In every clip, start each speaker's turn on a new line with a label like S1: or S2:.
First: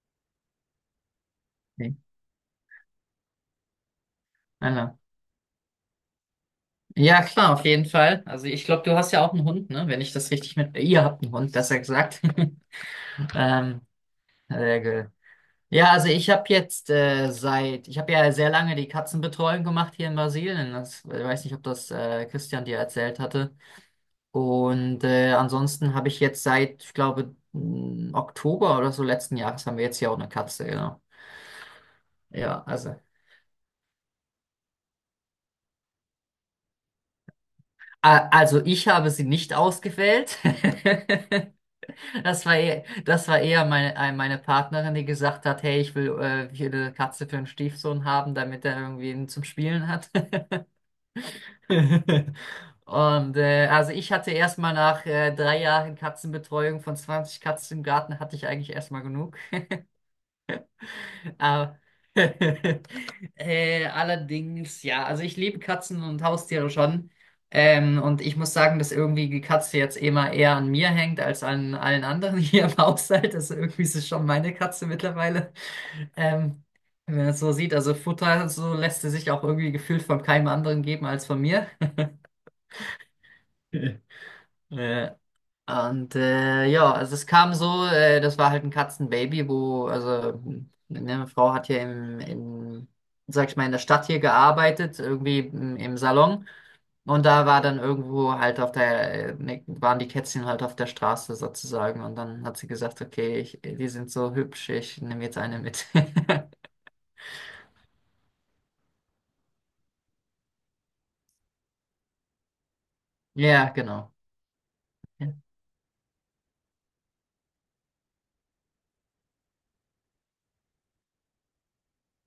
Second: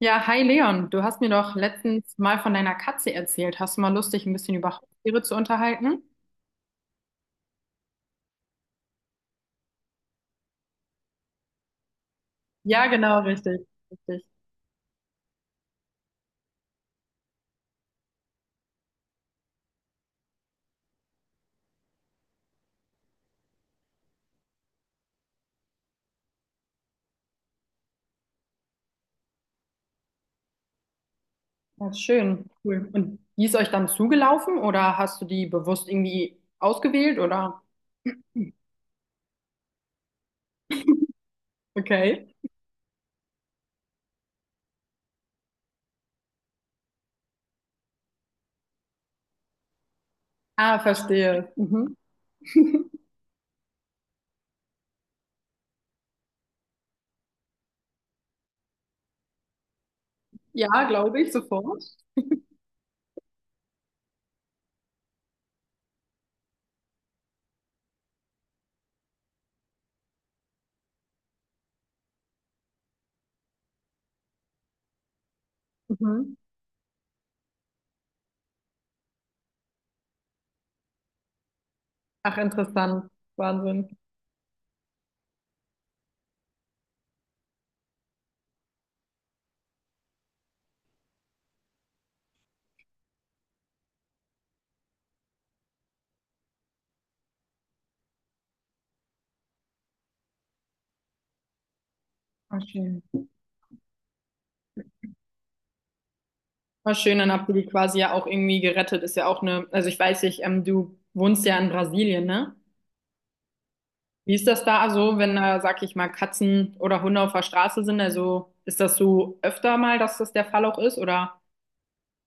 S1: Ja, hi Leon, du hast mir doch
S2: Okay.
S1: letztens mal von deiner Katze erzählt. Hast du mal Lust, dich ein bisschen über
S2: Anna.
S1: Haustiere zu unterhalten?
S2: Ja, klar, auf jeden Fall. Also ich glaube, du hast ja auch einen Hund, ne? Wenn ich das richtig mit. Ihr habt einen Hund, besser gesagt.
S1: Ja, genau, richtig,
S2: Ähm,
S1: richtig.
S2: Sehr gut. Ja, also ich habe jetzt seit. Ich habe ja sehr lange die Katzenbetreuung gemacht hier in Brasilien. Das, ich weiß nicht, ob das Christian dir erzählt hatte. Und ansonsten habe ich jetzt seit, ich glaube, Oktober oder so letzten Jahres haben wir jetzt hier auch eine Katze, genau.
S1: Ja, schön,
S2: Ja,
S1: cool.
S2: also...
S1: Und die ist euch dann zugelaufen oder hast du die bewusst irgendwie ausgewählt oder?
S2: A- Also ich habe sie nicht ausgewählt.
S1: Okay.
S2: Das war eher meine Partnerin, die gesagt hat, hey, ich will eine Katze für einen Stiefsohn haben, damit er irgendwie ihn zum Spielen hat.
S1: Ah, verstehe. Mhm.
S2: Und also ich hatte erstmal nach 3 Jahren Katzenbetreuung von 20 Katzen im Garten, hatte ich eigentlich erstmal genug.
S1: Ja, glaube ich,
S2: Aber
S1: sofort.
S2: allerdings, ja, also ich liebe Katzen und Haustiere schon. Und ich muss sagen, dass irgendwie die Katze jetzt immer eher an mir hängt als an allen anderen hier im Haushalt. Also irgendwie ist es schon meine Katze mittlerweile.
S1: Mhm.
S2: Ähm, Wenn man es so sieht, also Futter, so lässt sie sich auch irgendwie gefühlt von keinem anderen geben als von mir.
S1: Ach, interessant. Wahnsinn.
S2: Äh, Und ja, also es kam so, das war halt ein Katzenbaby, wo, also ne, meine Frau hat hier sag ich mal, in der Stadt hier gearbeitet, irgendwie im Salon. Und da war dann irgendwo halt auf der, ne, waren die Kätzchen halt auf der Straße sozusagen. Und dann hat
S1: Ah,
S2: sie gesagt,
S1: schön.
S2: okay, ich, die sind so hübsch, ich nehme jetzt eine mit.
S1: War schön, dann habt ihr die quasi ja auch irgendwie gerettet. Ist ja auch eine, also ich weiß nicht, du wohnst ja in Brasilien, ne?
S2: Ja, genau.
S1: Wie ist das da so,
S2: Ja.
S1: wenn da, sag ich mal, Katzen oder Hunde auf der Straße sind? Also ist das so öfter mal, dass das der Fall auch ist, oder?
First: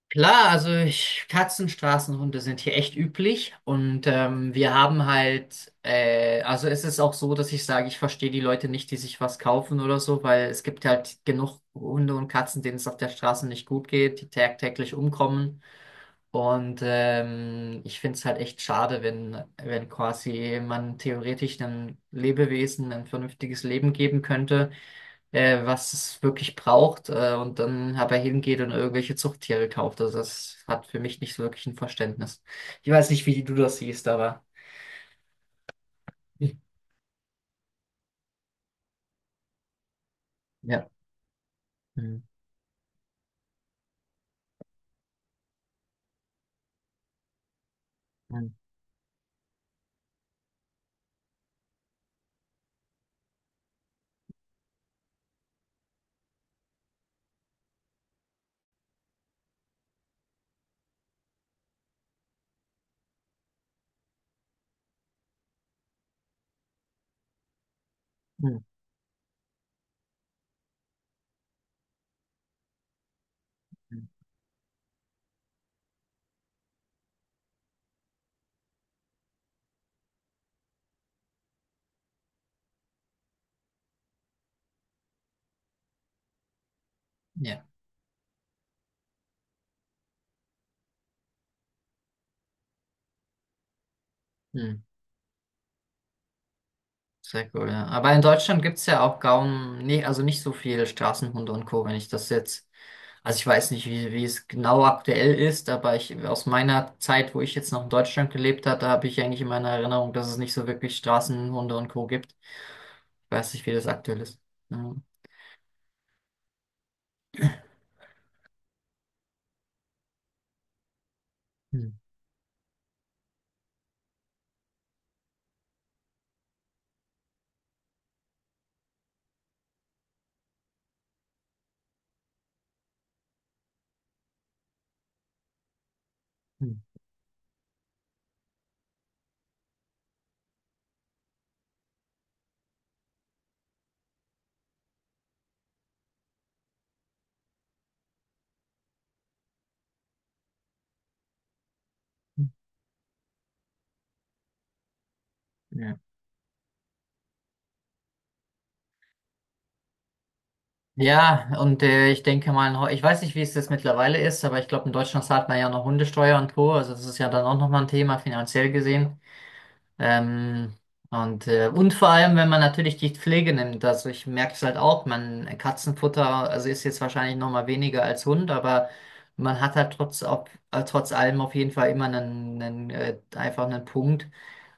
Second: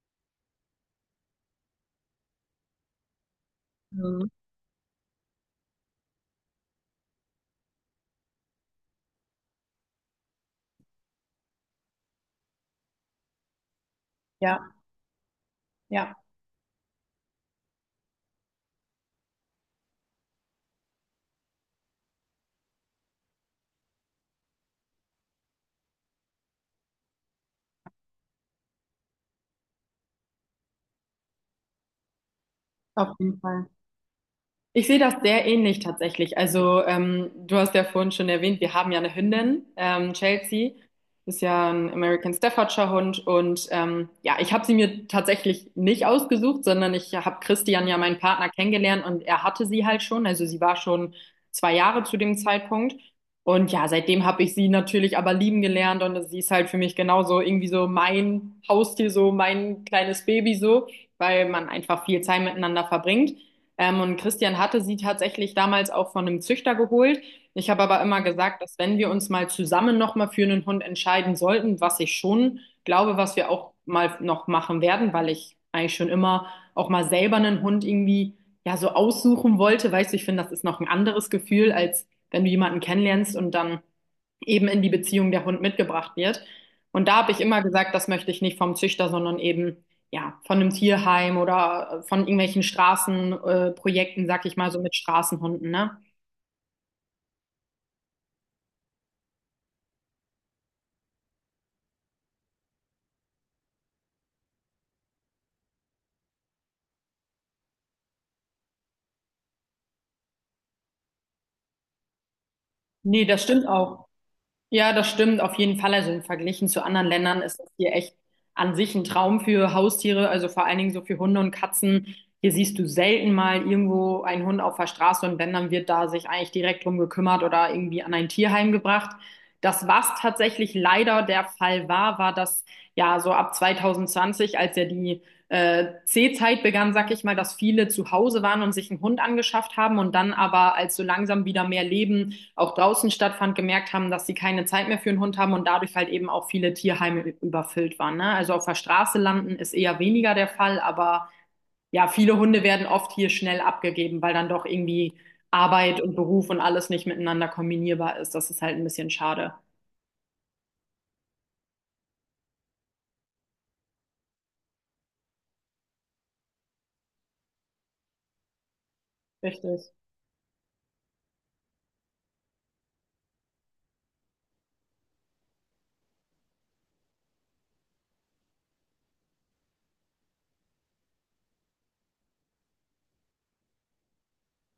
S2: Klar, also ich, Katzen, Straßenhunde sind hier echt üblich und
S1: Mhm.
S2: wir haben halt, also es ist auch so, dass ich sage, ich verstehe die Leute nicht, die sich was kaufen oder so, weil es gibt halt genug Hunde und Katzen, denen es auf der Straße nicht gut geht, die
S1: Ja,
S2: tagtäglich umkommen
S1: ja,
S2: und ich finde es halt echt schade, wenn quasi man theoretisch einem Lebewesen ein vernünftiges Leben geben könnte was es wirklich braucht, und dann aber hingeht und irgendwelche Zuchttiere kauft. Also das hat für mich nicht so wirklich ein Verständnis. Ich weiß
S1: auf
S2: nicht,
S1: jeden
S2: wie du
S1: Fall.
S2: das siehst, aber
S1: Ich sehe das sehr ähnlich tatsächlich. Also, du hast ja vorhin schon erwähnt, wir haben ja eine Hündin, Chelsea.
S2: ja.
S1: Ist ja ein
S2: Hm,
S1: American Staffordshire Hund. Und ja, ich habe sie mir tatsächlich nicht ausgesucht, sondern ich habe Christian, ja meinen Partner,
S2: hm,
S1: kennengelernt und er hatte sie halt schon. Also sie war schon 2 Jahre zu dem Zeitpunkt. Und ja, seitdem habe ich sie natürlich aber lieben gelernt und sie ist halt für mich genauso irgendwie so mein Haustier, so mein kleines Baby so, weil man einfach viel Zeit miteinander verbringt. Und Christian hatte sie tatsächlich damals auch von einem Züchter geholt. Ich habe aber immer
S2: hm,
S1: gesagt, dass, wenn wir uns mal zusammen nochmal für einen Hund entscheiden sollten, was ich schon glaube, was wir auch
S2: hm.
S1: mal noch machen werden, weil ich eigentlich schon immer auch mal selber einen Hund irgendwie ja so aussuchen wollte. Weißt du, ich finde, das ist noch ein anderes Gefühl, als wenn du jemanden kennenlernst und dann eben in die Beziehung der Hund mitgebracht wird. Und da habe ich immer
S2: Ja,
S1: gesagt, das möchte ich nicht vom Züchter, sondern eben ja von einem Tierheim oder von irgendwelchen Straßenprojekten, Projekten, sag ich mal, so
S2: hm.
S1: mit Straßenhunden, ne?
S2: Sehr cool, ja. Aber in Deutschland gibt es ja auch kaum, nee, also nicht so viele Straßenhunde und Co., wenn ich das jetzt. Also ich weiß nicht, wie es genau aktuell ist, aber ich, aus meiner Zeit, wo ich jetzt noch in Deutschland gelebt hatte, habe ich eigentlich in meiner Erinnerung, dass es nicht so wirklich Straßenhunde und Co. gibt.
S1: Nee,
S2: Ich
S1: das
S2: weiß nicht,
S1: stimmt
S2: wie das
S1: auch.
S2: aktuell ist.
S1: Ja,
S2: Ja.
S1: das stimmt auf jeden Fall. Also im Verglichen zu anderen Ländern ist das hier echt an sich ein Traum für Haustiere, also vor allen Dingen so für Hunde und
S2: Hm,
S1: Katzen. Hier siehst du selten mal irgendwo einen Hund auf der Straße und wenn, dann wird da sich eigentlich direkt drum gekümmert oder irgendwie an ein Tierheim gebracht. Das, was tatsächlich leider der Fall war, war, dass ja so ab 2020, als ja die C-Zeit
S2: hm,
S1: begann, sag ich mal, dass viele zu Hause waren und sich einen Hund angeschafft haben und dann aber, als so langsam wieder mehr Leben auch draußen stattfand, gemerkt haben, dass sie keine Zeit mehr für einen Hund haben und dadurch halt eben auch viele Tierheime überfüllt waren. Ne? Also auf der Straße landen ist eher weniger der Fall, aber ja, viele
S2: hm.
S1: Hunde werden oft hier schnell abgegeben, weil dann doch irgendwie
S2: Ja,
S1: Arbeit und Beruf und alles nicht miteinander kombinierbar ist. Das ist halt ein bisschen schade.
S2: ja, und ich denke mal, in ich weiß nicht, wie es jetzt mittlerweile ist, aber ich glaube, in Deutschland zahlt man ja noch Hundesteuer und Co. Also das ist ja dann auch nochmal ein Thema finanziell gesehen.
S1: Richtig.
S2: Ähm, und, und vor allem, wenn man natürlich die Pflege nimmt, also ich merke es halt auch, man Katzenfutter, also ist jetzt wahrscheinlich noch mal weniger als Hund, aber man hat halt trotz allem auf jeden Fall immer einen, einfach einen Punkt,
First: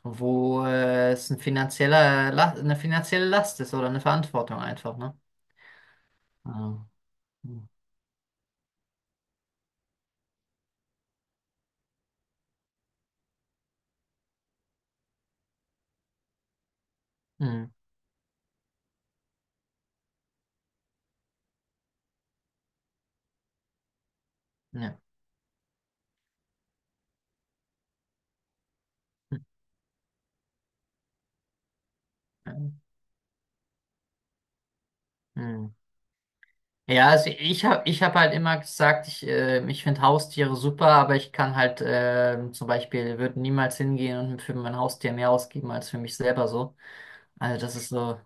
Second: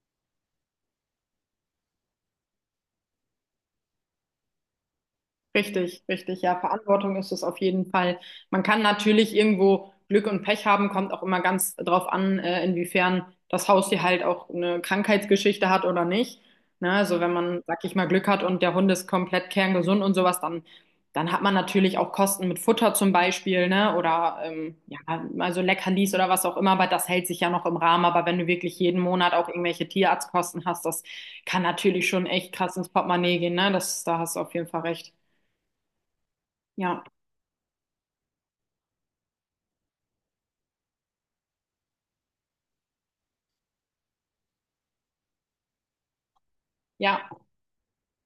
S2: wo es eine finanzielle Last ist oder eine Verantwortung einfach, ne?
S1: Richtig, richtig. Ja,
S2: Ja.
S1: Verantwortung ist es auf
S2: Hm.
S1: jeden Fall. Man kann natürlich irgendwo Glück und Pech haben, kommt auch immer ganz drauf an, inwiefern das Haustier halt auch eine Krankheitsgeschichte hat oder nicht. Ne, also wenn man,
S2: Hm.
S1: sag ich mal, Glück hat und der Hund ist komplett kerngesund und sowas, dann, dann hat man natürlich auch Kosten mit Futter zum Beispiel, ne? Oder
S2: Ja.
S1: ja, also Leckerlis oder was auch immer, aber das hält sich ja noch im Rahmen. Aber wenn du wirklich jeden Monat auch irgendwelche Tierarztkosten hast, das kann natürlich schon echt krass ins Portemonnaie gehen, ne? Das, da hast du auf jeden Fall recht.
S2: Hm.
S1: Ja,
S2: Ja, also ich habe ich hab halt immer gesagt, ich, ich finde Haustiere super, aber ich kann halt zum Beispiel, würde niemals hingehen und für mein Haustier mehr ausgeben als für mich selber so.
S1: ja,
S2: Also das ist so,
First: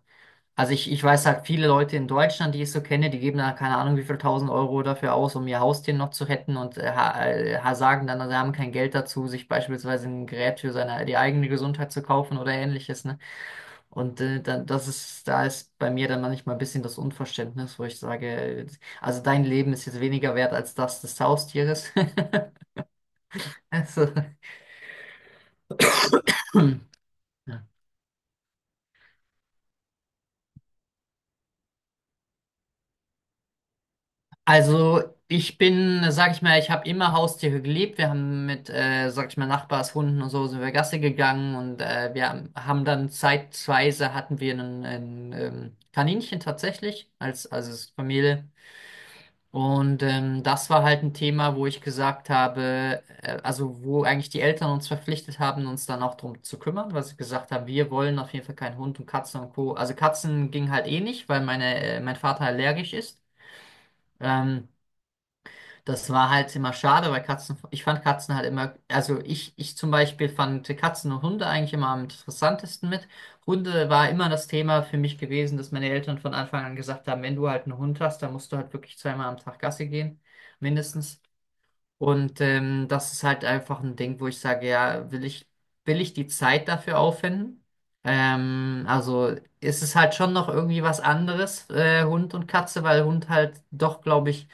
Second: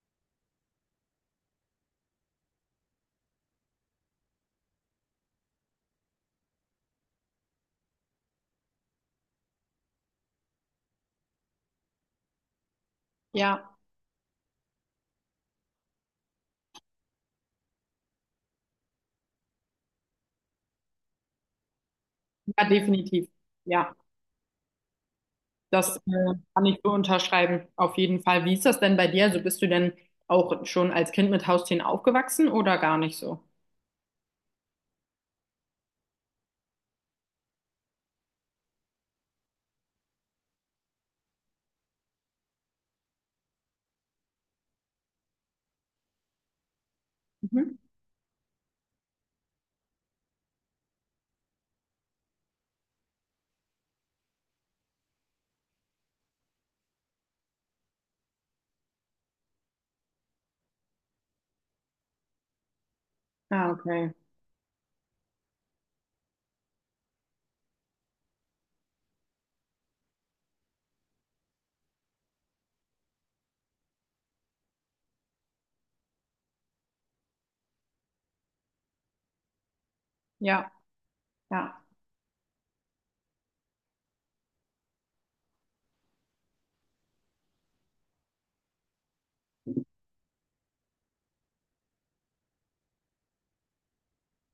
S2: also ich weiß halt viele Leute in Deutschland, die ich so kenne, die geben da keine Ahnung wie viel tausend Euro dafür aus, um ihr Haustier noch zu retten und sagen dann, sie haben kein Geld dazu, sich beispielsweise ein Gerät für seine, die eigene Gesundheit zu kaufen oder ähnliches, ne?
S1: ja,
S2: Und dann, das ist, da ist bei mir dann manchmal ein bisschen das Unverständnis, wo ich sage, also dein Leben ist jetzt weniger wert als das des Haustieres.
S1: ja, definitiv. Ja,
S2: Also,
S1: das kann ich so
S2: ja.
S1: unterschreiben, auf jeden Fall. Wie ist das denn bei dir? Also bist du denn auch schon als Kind mit Haustieren aufgewachsen oder gar nicht so?
S2: Also ich bin, sag ich mal, ich habe immer Haustiere geliebt. Wir haben mit, sag ich mal, Nachbarshunden und so sind wir Gassi gegangen und wir haben dann zeitweise hatten wir einen, Kaninchen tatsächlich als,
S1: Mhm.
S2: als Familie. Und das war halt ein Thema, wo ich gesagt habe, also wo eigentlich die Eltern uns verpflichtet haben, uns dann auch drum zu kümmern, weil sie gesagt haben, wir wollen auf jeden Fall keinen Hund und Katzen und Co. Also Katzen ging halt eh nicht, weil meine, mein Vater allergisch ist.
S1: Ah, okay.
S2: Ähm, Das war halt immer schade, weil Katzen, ich fand Katzen halt immer, also ich zum Beispiel fand Katzen und Hunde eigentlich immer am interessantesten mit. Hunde war immer das Thema für mich gewesen, dass meine Eltern von Anfang an gesagt haben, wenn du halt einen Hund hast, dann musst du halt wirklich zweimal am Tag Gassi gehen,
S1: Ja,
S2: mindestens.
S1: ja,
S2: Und das ist halt einfach ein Ding, wo ich sage, ja, will ich die Zeit dafür aufwenden? Also ist es halt schon noch irgendwie was anderes, Hund und Katze, weil Hund halt doch, glaube ich,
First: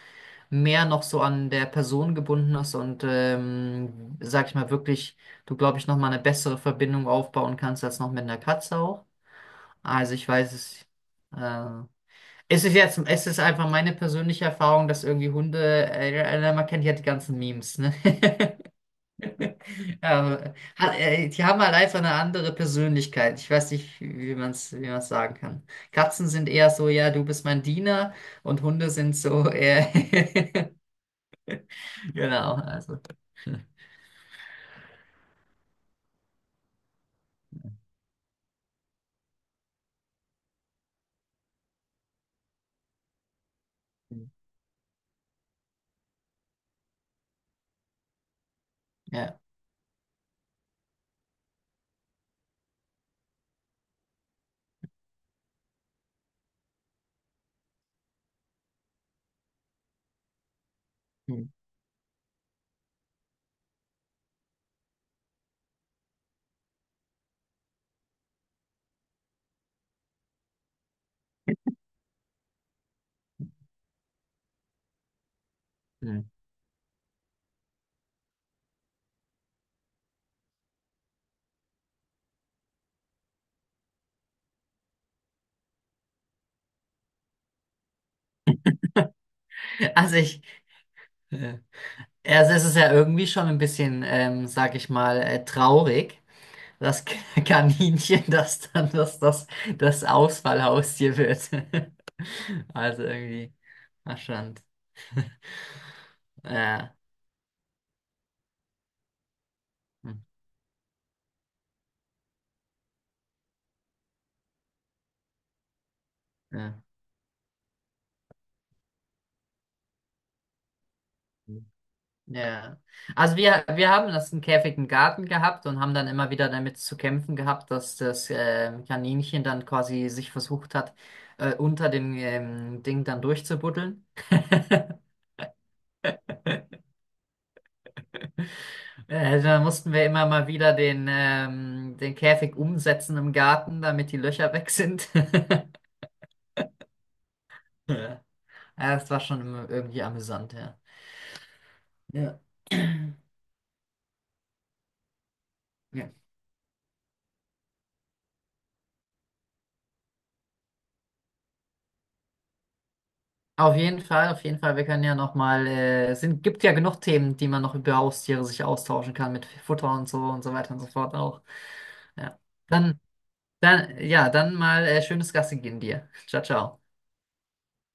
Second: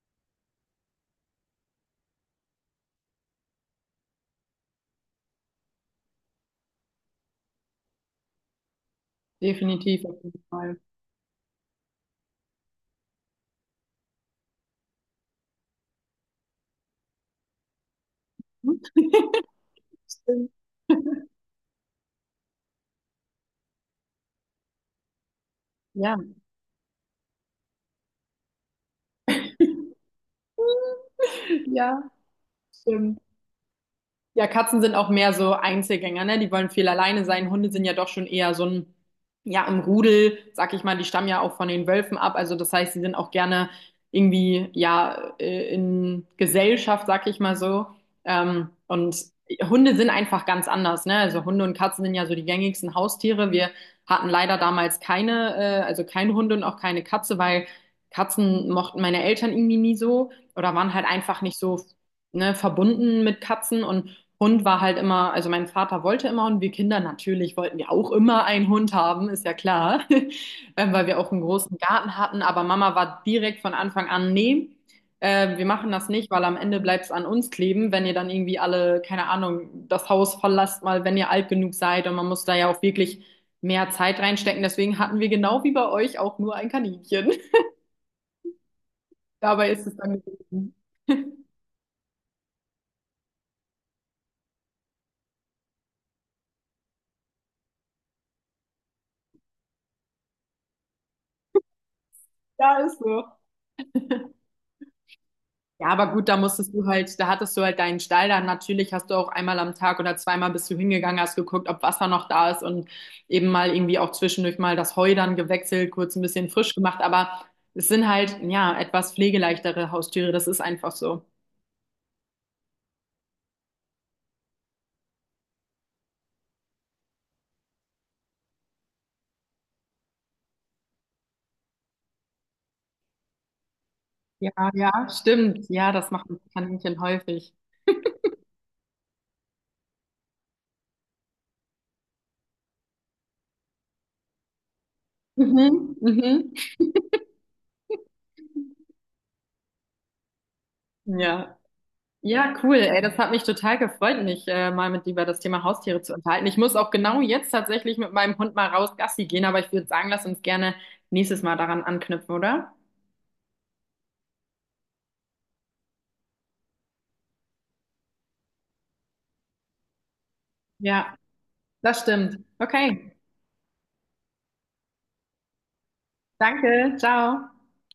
S2: mehr noch so an der Person gebunden ist und, sag ich mal, wirklich, du, glaube ich, nochmal eine bessere Verbindung aufbauen kannst als noch mit einer Katze auch.
S1: definitiv
S2: Also
S1: auf
S2: ich
S1: jeden
S2: weiß
S1: Fall.
S2: es, äh, es ist einfach meine persönliche Erfahrung, dass irgendwie Hunde, man kennt ja die ganzen Memes, ne?
S1: Stimmt.
S2: Aber, die haben halt einfach eine andere Persönlichkeit. Ich weiß nicht, wie man es sagen kann.
S1: Ja,
S2: Katzen sind eher so, ja, du bist mein Diener und Hunde sind so eher,
S1: ja,
S2: genau, also,
S1: stimmt. Ja, Katzen sind auch mehr so Einzelgänger, ne? Die wollen viel alleine sein. Hunde sind ja doch schon eher so ein, ja, im Rudel, sag ich mal, die stammen ja auch von den Wölfen ab. Also das heißt, sie sind auch gerne irgendwie, ja, in Gesellschaft, sag ich mal so. Und
S2: ja.
S1: Hunde sind einfach ganz anders, ne? Also Hunde und Katzen sind ja so die gängigsten Haustiere. Wir hatten leider damals keine, also keinen Hund und auch keine Katze, weil Katzen mochten meine Eltern irgendwie nie so oder waren halt einfach nicht so, ne, verbunden mit Katzen, und Hund war halt immer, also mein Vater wollte immer und wir Kinder natürlich wollten ja auch immer einen Hund haben, ist ja klar, weil wir auch einen großen Garten hatten. Aber Mama war direkt von Anfang an, nee, wir machen das
S2: Hm.
S1: nicht, weil am Ende bleibt es an uns kleben, wenn ihr dann irgendwie alle, keine Ahnung, das Haus verlasst mal, wenn ihr alt genug seid, und man muss da ja auch wirklich mehr Zeit reinstecken. Deswegen hatten wir genau wie bei euch auch nur ein Kaninchen. Dabei ist es dann
S2: Also ich,
S1: gewesen.
S2: äh, also es ist ja irgendwie schon ein bisschen, sag ich mal, traurig, dass Kaninchen das dann, dass das Ausfallhaustier wird.
S1: Ja, ist
S2: Also
S1: so.
S2: irgendwie, ach schon.
S1: Ja, aber gut, da musstest du
S2: Ja.
S1: halt, da hattest du halt deinen Stall, dann natürlich hast du auch einmal am Tag oder
S2: Hm.
S1: zweimal bist du hingegangen, hast geguckt, ob Wasser noch da ist und eben mal irgendwie auch zwischendurch mal das Heu dann gewechselt, kurz ein bisschen frisch
S2: Ja.
S1: gemacht, aber es sind halt, ja, etwas pflegeleichtere Haustiere, das ist einfach so.
S2: Ja. Also wir haben das einen Käfig im Garten gehabt und haben dann immer wieder damit zu kämpfen gehabt, dass das Kaninchen dann quasi sich versucht hat, unter dem Ding dann durchzubuddeln.
S1: Ja, ja, stimmt. Ja, das macht ein Kaninchen häufig.
S2: Da mussten wir immer mal wieder den, den Käfig umsetzen im Garten, damit die Löcher weg sind.
S1: Mhm, mhm.
S2: Ja, das war schon immer irgendwie amüsant, ja.
S1: Ja.
S2: Ja.
S1: Ja, cool. Ey, das hat mich total gefreut, mich mal mit dir über das Thema Haustiere
S2: Ja.
S1: zu unterhalten. Ich muss auch genau jetzt tatsächlich mit meinem Hund mal raus Gassi gehen, aber ich würde sagen, lass uns gerne nächstes Mal daran anknüpfen, oder?
S2: Auf jeden Fall, auf jeden Fall. Wir können ja noch mal, es sind, gibt ja genug Themen, die man noch über Haustiere sich austauschen kann mit Futter und so weiter und so
S1: Ja,
S2: fort auch.
S1: das
S2: Ja.
S1: stimmt.
S2: Dann,
S1: Okay,
S2: ja, dann mal schönes Gassi gehen dir. Ciao, ciao.
S1: danke. Ciao.